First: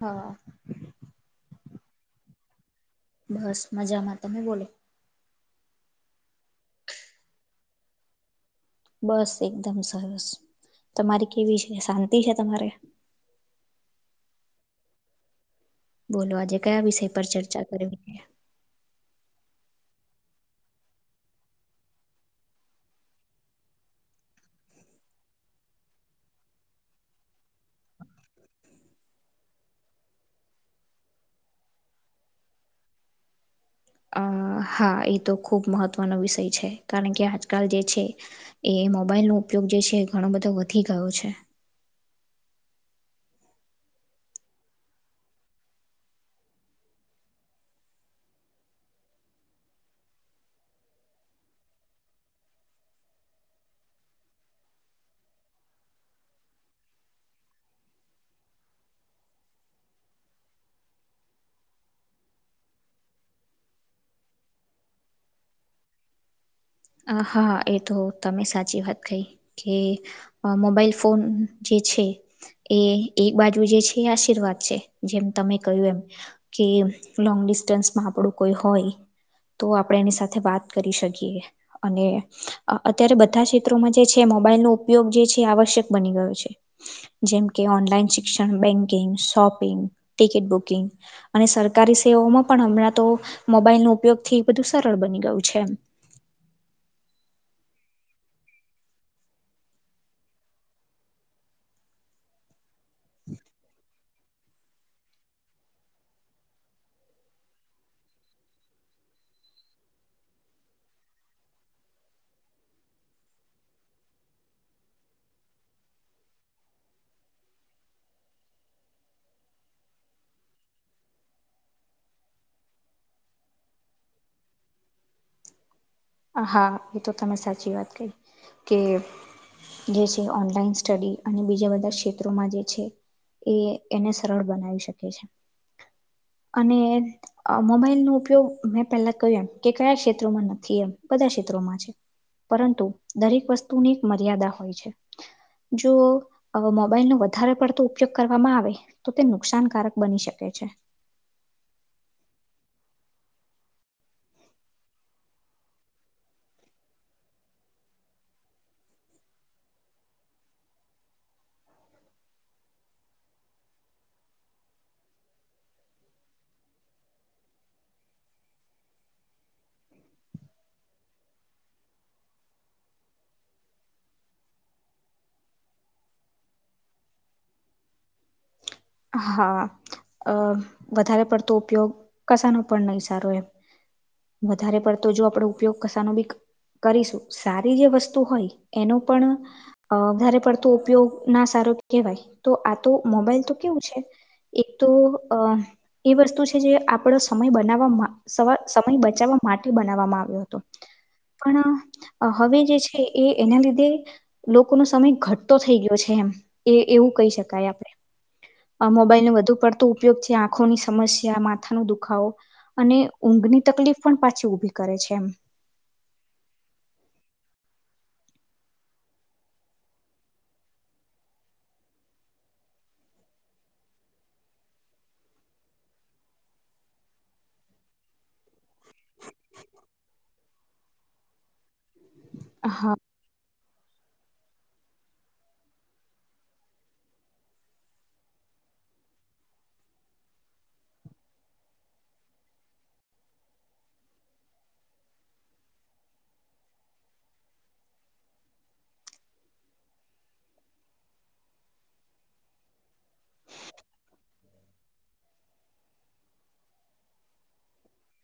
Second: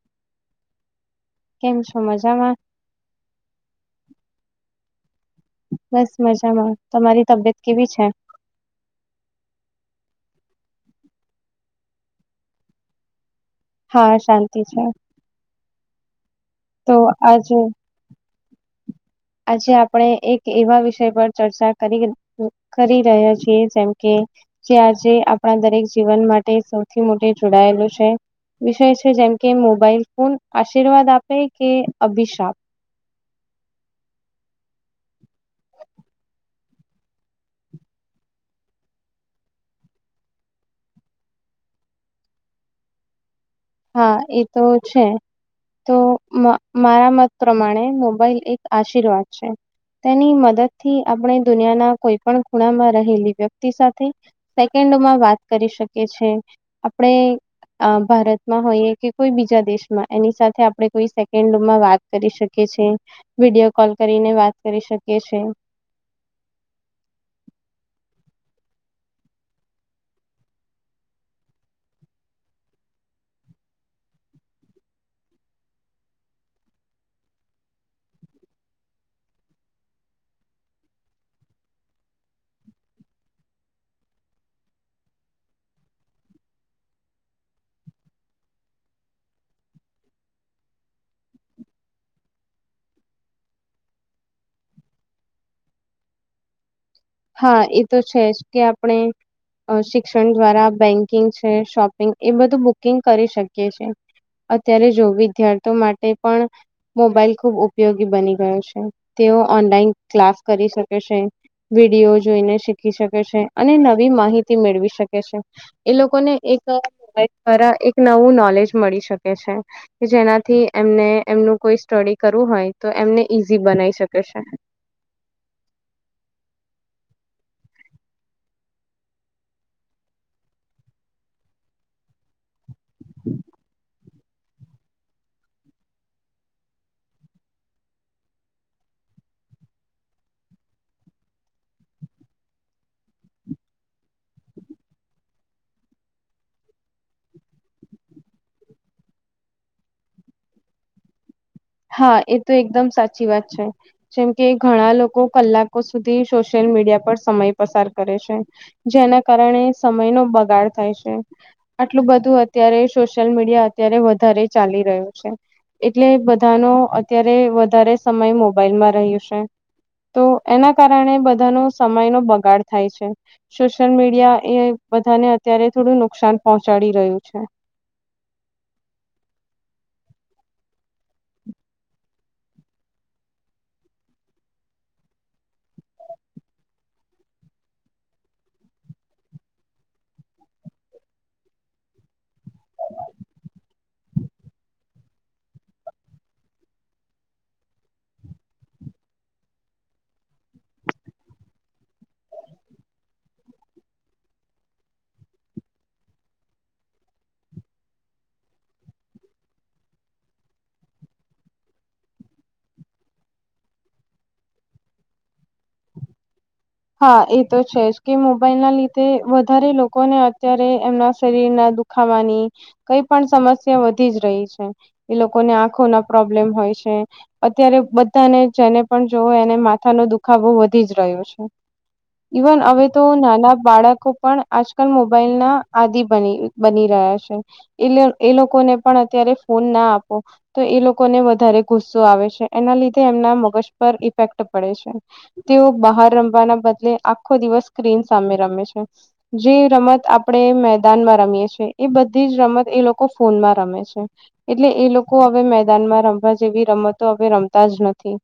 હા. કેમ સો માંજમા? બસ મજામાં તમે બોલો? બસ મજામાં તમારી તબિયત કેવી છે? બસ એકદમ સરસ, તમારી કેવી છે શાંતિ છે તમારે? હા શાંતિ છે. બોલો આજે કયા તો વિષય પર આજે ચર્ચા કરવી છે? આજે આપણે એક એવા વિષય પર ચર્ચા કરી કરી રહ્યા છીએ જેમ કે જે આજે આપણા દરેક જીવન માટે સૌથી મો જોડાયેલું છે. વિષય છે જેમ કે મોબાઈલ ફોન આશીર્વાદ આપે કે અભિશાપ? હા એ તો ખૂબ મહત્ત્વનો વિષય છે, કારણ કે આજકાલ જે છે. એ મોબાઈલનો ઉપયોગ જે છે એ ઘણો બધો વધી ગયો છે. હા એ તો છે. તો મારા મત પ્રમાણે મોબાઈલ એક આશીર્વાદ છે. તેની મદદ થી આપણે દુનિયાના કોઈ પણ ખૂણામાં રહેલી વ્યક્તિ સાથે. સેકન્ડમાં વાત કરી શકીએ છે, આપણે ભારત માં હોઈએ કે કોઈ બીજા દેશમાં એની સાથે આપણે કોઈ સેકન્ડમાં વાત કરી શકીએ છે. વિડીયો કોલ કરીને વાત કરી શકીએ છી. હાા એ તો તમે સાચી વાત કહી, કે અ મોબાઈલ ફોન જે છે. એ એક બાજુ જે છે એ આશીર્વાદ છે, જેમ તમે કહ્યું એમ. કે લોંગ ડિસ્ટન્સમાં આપણું કોઈ હોય. તો આપણે એની સાથે વાત કરી શકીએ. અને, અત્યારે બધા ક્ષેત્રોમાં જે છે મોબાઈલનો ઉપયોગ જે છે આવશ્યક બની ગયો છે. જેમકે ઓનલાઈન શિક્ષણ બેંકિંગ, શોપિંગ, ટિકિટ બુકિંગ. અને સરકારી સેવાઓમાં પણ હમણાં તો મોબાઈલ ન ઉપયોગથી, બધું સરળ બની ગયું છે. હા એ તો છે જ કે આપણે શિક્ષણ દ્વારા બેન્કિંગ છે શોપિંગ એ બધું બુકિંગ કરી શકીએ છે. અત્યારે જો વિદ્યાર્થીઓ માટે પણ. મોબાઈલ ખુબ ઉપયોગી બની ગયો છે, તેઓ ઓનલાઈન ક્લાસ કરી શકે છે. વિડીયો જોઈને શીખી શકે છે, અને નવી માહિતી મેળવી શકે છે. એ લોકોને એક દ્વારા એક નવું નોલેજ મળી શકે છે. કે જેનાથી એમને એમનું કોઈ સ્ટડી કરવું હોય તો એમને ઈઝી બનાવી શકે છે. હા એ તો તમે સાચી વાત કહી, કે જે છે ઓનલાઈન સ્ટડી અને બીજા બધા ક્ષેત્રોમાં જે છે, એને સરળ બનાવી શકે છે, અને અ મોબાઈલ નો ઉપયોગ મેં પહેલા કહ્યું એમ કે કયા ક્ષેત્રોમાં નથી એમ. બધા ક્ષેત્રોમાં છે, પરંતુ દરેક વસ્તુની એક મર્યાદા હોય છે. જો મોબાઈલ નો વધારે પડતો ઉપયોગ કરવામાં આવે તો તે નુકસાનકારક બની શકે છે. હા એ તો એકદમ સાચી વાત છે. જેમ કે ઘણા લોકો કલાકો સુધી સોશિયલ મીડિયા પર સમય પસાર કરે છે. જેના કારણે સમય નો બગાડ થાય છે. આટલું બધું અત્યારે સોશિયલ મીડિયા અત્યારે વધારે ચાલી રહ્યું છે, એટલે બધાનો અત્યારે વધારે સમય મોબાઈલમાં રહ્યું છે. તો એના કારણે બધાનો સમયનો બગાડ થાય છે. સોશિયલ મીડિયા એ બધાને અત્યારે થોડું નુકસાન પહોંચાડી રહ્યું છે. હા, અ વધારે પડતો ઉપયોગ કસાનો પણ નહી સારો હોય. વધારે પડતો જો આપડો ઉપયોગ કસાનો બી કરીશું સારી જે વસ્તુ હોય એનું પણ અ વધારે પડતો ઉપયોગ ના સારો કેહેવાય, તો આ તો મોબાઈલ તો કેવું છે એક તો અ એ વસ્તુ છે જે આપડો સમય બનાવવામાં સમય બચાવવા માટે બનાવવામાં આવ્યો હતો. પણ હવે જે છે એ એના લીધે લોકોનો સમય ઘટતો થઈ ગયો છે, એમ એ એવું કહી શકાય આપણે. મોબાઈલ નને વધુ પડતો ઉપયોગથી આંખોની સમસ્યા માથાનો દુખાવો અને ઊંઘની તકલીફ પણ પાછી ઉઊભી કરે છે એમ. હા એ તો છે જ કે મોબાઈલ ના લીધે વધારે લોકોને અત્યારે એમના શરીર ના દુખ ખાવાની, કઈ પણ સમસ્યા વધી જ રહી છે. એ લોકોને આંખો ના પ્રોબ્લેમ હોય છે. અત્યારે બધાને જેને પણ જોવો એને માથાનો દુખાવાવહુ વધી જ રહ્યો છે. ઇવન હવે હા તો નાના બાળકો પણ આજકાલ મોબાઈલ ના આદિ બની બની રહ્યા છે. એ એ લોકોને પણ અત્યારે ફોન ના આપો. તો એ લોકોને વધારે ગુસ્સો આવે છે એના લીધે એમના મગજ પર ઇફેક્ટ પડે છે. તેઓ બહાર રમવાના બદલે આખો દિવસ સ્ક્રીન સામે રમે છે. જે રમત આપણે મેદાનમાં રમીએ છેએ એ બધી જ રમત એ લોકો ફોનમાં રમે છે. એટલે એ લોકો હવે મેદાનમાં રમવા જેવી રમતો હવે રમતા જ નથી.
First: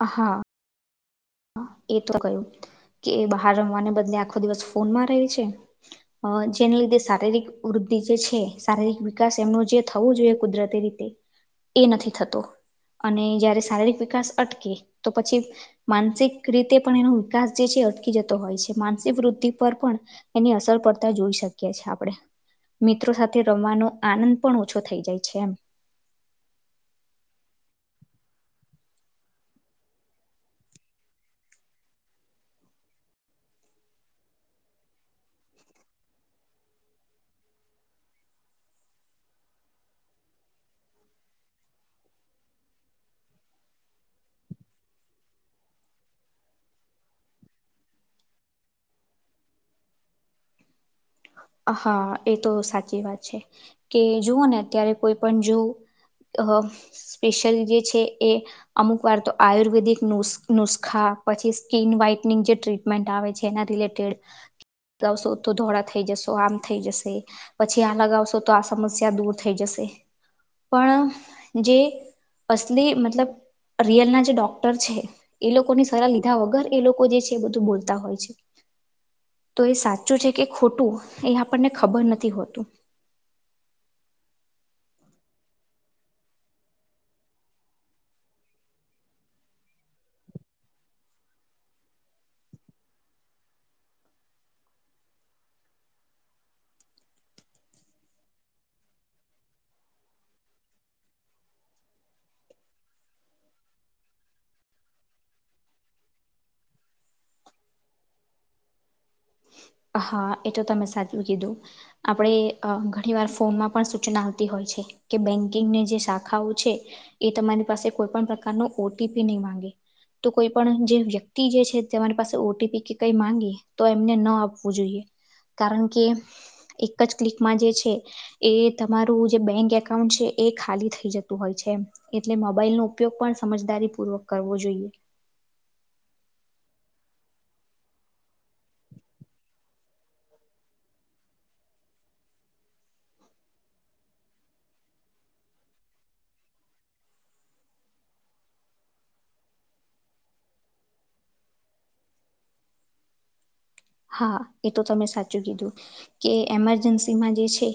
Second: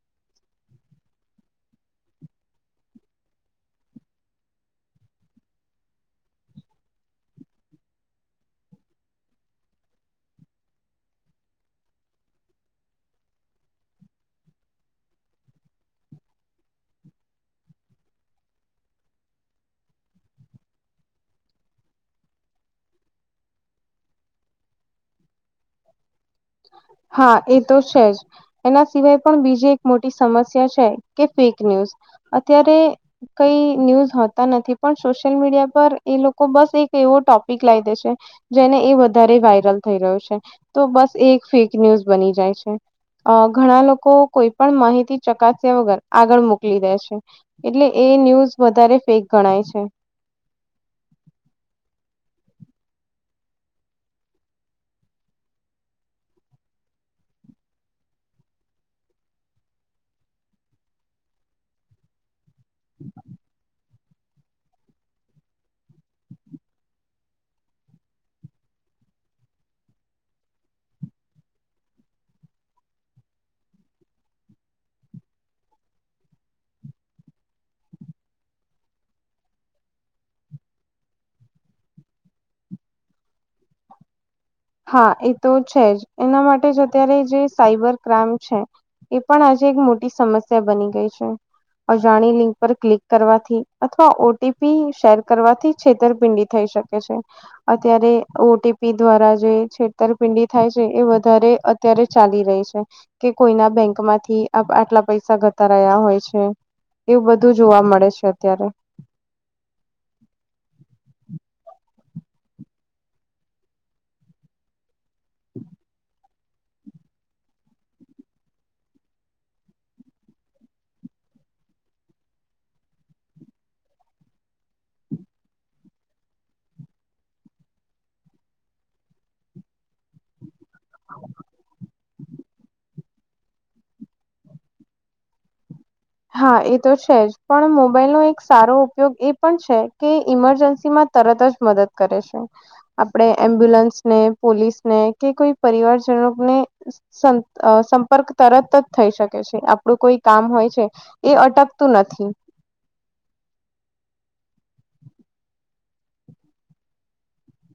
હ હા. એ તો કહ્યું કે એ બહાર રમવાને બદલે આખો દિવસ ફોનમાં રહે છે. અ જેને લીધે શારીરિક વૃદ્ધિ જે છે શારીરિક વિકાસ એમનું જે થવું જોઈએ કુદરત રીતે. એ નથી થતો, અને જયારે શારીરિક વિકાસ અટકે તો પછી માનસિક રીતે પણ એનો વિકાસ જે છે અટકી જતો હોય છે માનસિક વૃદ્ધિ પર પણ એની અસર પડતા જોઈ શકીએ છ છેએ આપણેે. મિત્રો સાથે રમવાનો આનંદ પણ ઓછો થઈ જાય છે એમ. હા એ તો છે જ. એના સિવાય પણ બીજી એક મોટી સમસ્યા છે કે ફેક ન્યૂઝ, અત્યારે કઈ ન્યૂઝ હોતા નથી પણ સોશિયલ મીડિયા પર એ લોકો બસ એક એવો ટોપિક લાવી દે છે. જેને એ વધારે વાયરલ થઈ રહ્યો છે, તો બસ એ એક ફેક ન્યૂઝ બની જાય છે. અ ઘણા લોકો કોઈ પણ માહિતી ચકાસ્યા વગર આગળ મોકલી દે છે. એટલે એ ન્યૂઝ વધારે ફેક ગણાય છે. હા એ તો સાચી વાત છે, કે જુઓ ને અત્યારે કોઈ પણ જો અ સ્પેશિયલ જે છે એ અમુક વાર તો આયુર્વેદિક નુસ્ખા પછી સ્કીિન વ્હાઈટનિંગ જે ટ્રીટમેન્ટ આવે છે એના રિલેટેડ, લગાવશો તો ધોળા થઈ જશો આમ થઈ જશે, પછી આ લગાવશો તો આ સમસ્યા દૂર થઈ જશે. પણ જે અસલી મતલબ રિયલ ના જે ડોક્ટર છે. એ લોકોની સલાહ લીધા વગર એ લોકો જે છે એ બધું બોલતા હોય છે. તો એ સાચું છે કે ખોટું એ આપણને ખબર નથી હોતું. હા એ તો છે જ એના માટે જ અત્યારે જે સાઈબર ક્રાઈમ છે. એ પણ આજે એક મોટી સમસ્યા બની ગઈ છે. અજાણી લિંક પર ક્લિક કરવાથી અથવા ઓટીપી શેર કરવાથી છેતરપિંડી થઈ શકે. અત્યારે ઓટીપી દ્વારા જે છેતરપિંડી થાય છે એ વધારે અત્યારે ચાલી રહી છે. કે કોઈના બેંક માંથી આટલા પૈસા જતા રહ્યા હોય છે. એવું બધું જોવા મળે છે અત્યારે. હા એ તો તમે સાચું કીધું. આપણે ઘણી વાર ફોનમાં પણ સૂચના આવતી હોય છે કે બેંકિંગને જે શાખાઓ છે, એ તમારી પાસે કોઈ પણ પ્રકાર નો ઓટીપી નહી માંગે. તો કોઈ પણ જે વ્યક્તિ જે છે તમારી પાસે ઓટીપી કે કંઈ માંગે તો ન આપવો જોઈએ, કારણ કે એક જ ક્લિકમાં જે છે. એ તમારું જે બેંક એકાઉન્ટ છે એ ખાલી થઈ જતું હોય છે. એટલે મોબાઈલ નો ઉપયોગ પણ સમજદારી પૂર્વક કરવો જોઈએ. હા એ તો છે જ પણ મોબાઈલનો એક સારો ઉપયોગ એ પણ છે કે ઈમરજન્સીમાં તરત જ મદદ કરે છે. આપણે એમ્બ્યુલન્સ ને પોલીસ ને કે કોઈ પરિવારજનો ને. સંપર્ક તરત જ થઈ શકે છે આપડું કોઈ કામ હોય છે. એ અટકતું નથી. હા એ તો તમે સાચું કીધું, કે એમરજન્સીમાં જે છે.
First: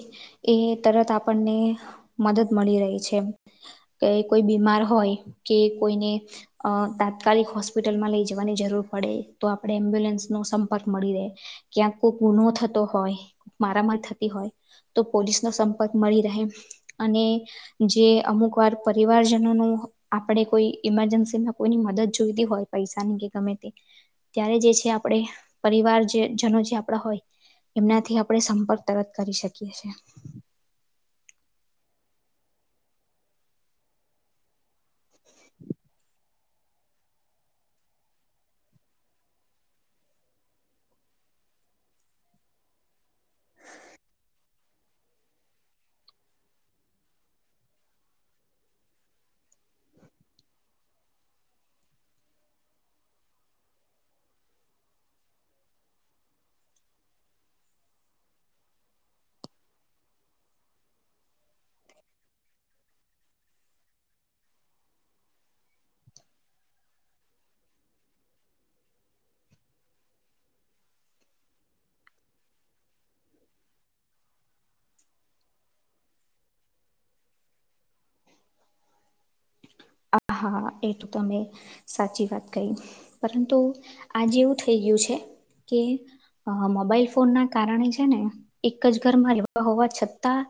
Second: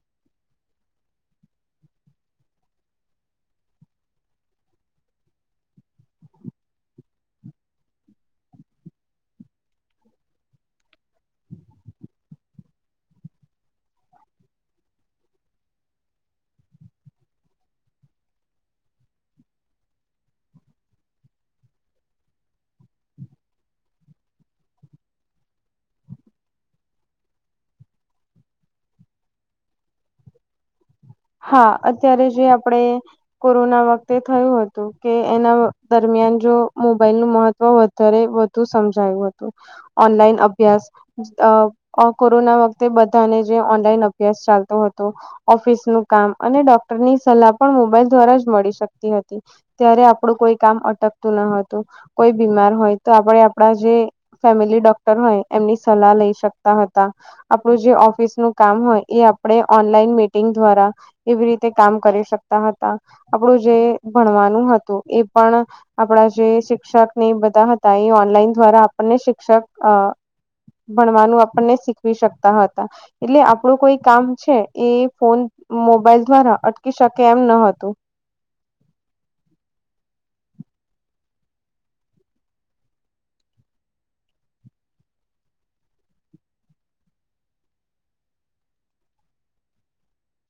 એ તરત આપણને મદદ મળી રહી છે. કે કોઈ બીમાર હોય કે કોઈને અ તાત્કાલિક હોસ્પિટલમાં લઈ જવાની જરૂર પડે તો આપડે એમ્બ્યુલન્સ નો સંપર્ક મળી રહે, ક્યાંક કોઈક ગુનો થતો હોય, મારામારી થતી હોય. તો પોલીસ નો સંપર્ક મળી રહે, અને જે અમુક વાર પરિવારજનો નો આપણે કોઈ ઈમરજન્સીમાં કોઈની મદદ જોઈતી હોય પૈસાની કે ગમે તે ત્યારે જે છે આપણે પરિવારજનો જે આપડા હોય, એમનાથી આપણે સંપર્ક તરત કરી શકીએ છીએ. હા અત્યારે જે આપડે કોરોના વખતે થયું હતું. તો કે એના દરમિયાન જો મોબાઈલ નું મહત્વ વધારે વધુ સમજાયું હતું, ઓનલાઈન અભ્યાસ કોરોના વખતે બધાને જે ઓનલાઈન અભ્યાસ ચાલતો હતો. ઓફિસ નું કામ અને ડોક્ટરની સલાહ પણ મોબાઈલ દ્વારા જ મળી શકતી હતી. ત્યારે આપણું કોઈ કામ અટકતું ન હતું, કોઈ બીમાર હોય તો આપણે આપડા જે ફેમિલી ડોક્ટર હોય એમની સલાહ લઈ શકતા હતા. આપણું જે ઓફિસ નું કામ હોય એ આપણે ઓનલાઈન મીટિંગ દ્વારા એવી રીતે કામ કરી શકતા હતા, આપણું જે ભણવાનું હતું એ પણ આપણા જે શિક્ષકને એ બધા હતા એ ઓનલાઈન દ્વારા આપણને શિક્ષક ભણવાનું આપણને શીખવી શકતા હતા. એટલે આપણું કોઈ કામ છે એ ફોન મોબાઈલ દ્વારા અટકી શકે એમ ન હતું. હ હા એ તો તમે સાચી વાત કહી, પરંતુ આજે એવું થઈ ગયું છે કે અ મોબાઈલ ફોન ના કારણે છે ને એક જ ઘરમાં લ હોવા છતાં.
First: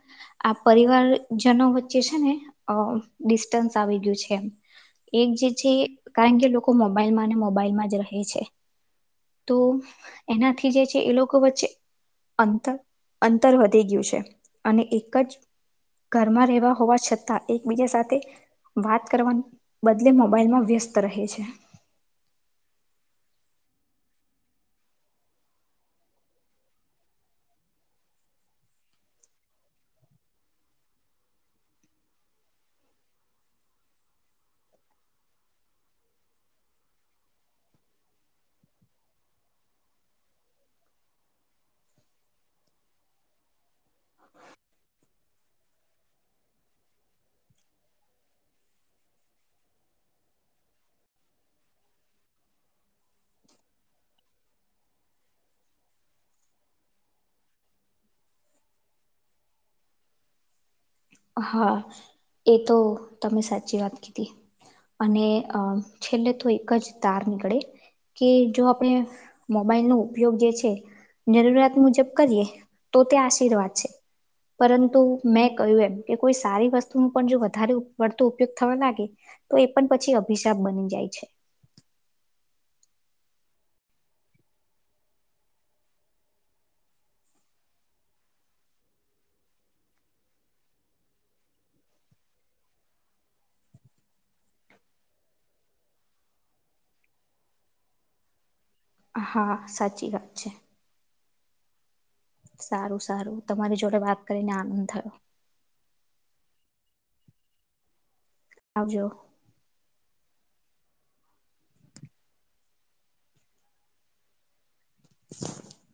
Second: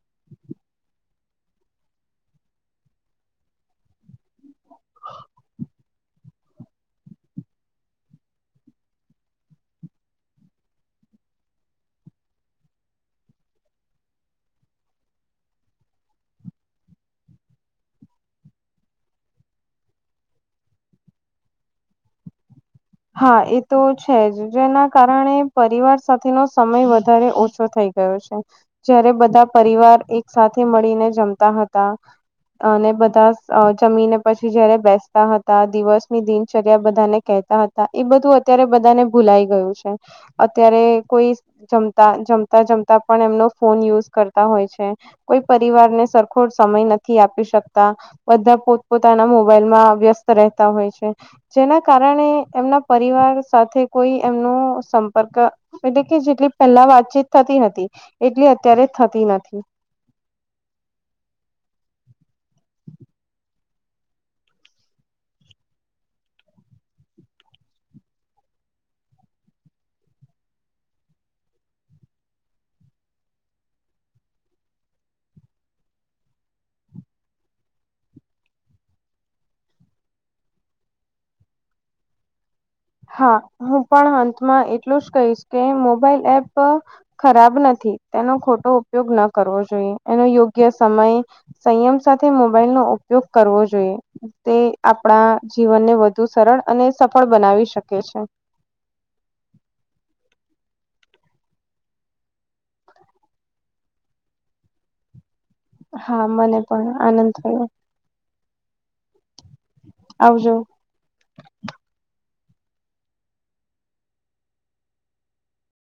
આ પરિવારજનો વચ્ચે છે ને, અ આવી ગયું છે, એક જે છે. કારણ કે લોકો મોબાઈલમાં અને મોબાઈલમાં જ રહે છે. તો એનાથી જે છે એ લોકો વચ્ચે અંતર અંતર વધી ગયું છે, અને એક જ ઘરમાં રહેવા હોવા છતાં એકબીજા સાથે વાત કરવા બદલે મોબાઈલ માં વ્યસ્ત રહે છે. હા એ તો છે જ જેના કારણે પરિવાર સાથેનો સમય વધારે ઓછો થઈ ગયો. જયારે બધા પરિવાર એક સાથે મળીને જમતા હતા. અને બધા જમીને પછી જયારે બેસતા હતા દિવસ ની દિનચર્યા બધા ને કેહતા હતા. એ બધું અત્યારે બધાને ભૂલાઈ ગયું છે. અત્યારે કોઈ જમતા જમતા જમતા પણ એમનો ફોન યુઝ કરતા હોય છે, કોઈ પરિવારને સરખો સમય નથી આપી શકતા. બધા પોતપોતાના મોબાઈલમાં વ્યસ્ત રહેતા હોય છે, જેના કારણે એમના પરિવાર સાથે કોઈ એમનો સંપર્ક એટલે કે જેટલી પહેલા વાતચીત થતી હતી, એટલી અત્યારે થતી નથી. હા, એ તો તમે સાચી વાત કીધી. અને અ છેલ્લે તો એક જ તાર નીકળે. કે જો આપણે મોબાઈલનો ઉપયોગ જે છે. જરૂરિયાત મુજબ કરીએ, તો તે આશીર્વાદ છે. પરંતુ મેં કહ્યું એમ. કે કોઈ સારી વસ્તુ ન પણ જો વધારે વળતો ઉપયોગ થવા લાગે. તો એ પણ પછી અભિશાપ બની જાય છે. હા હું પણ અંતમાં એટલું જ કહીશ કે મોબાઈલ એપ ખરાબ નથી તેનો ખોટો ઉપયોગ ન કરવો જોઈએ, એનો યોગ્ય સમય સંયમ સાથે મોબાઈલ નો ઉપયોગ કરવો જોઈએ. તે આપણા જીવનને વધુ સરળ અને સફળ બનાવી શકે છે. હા સાચી વાત છે. સારું સારું તમારી જોડે વાત કરીને આનંદ થયો. હા મને પણ આનંદ થયો. આવજો. આવજો. [inaudible]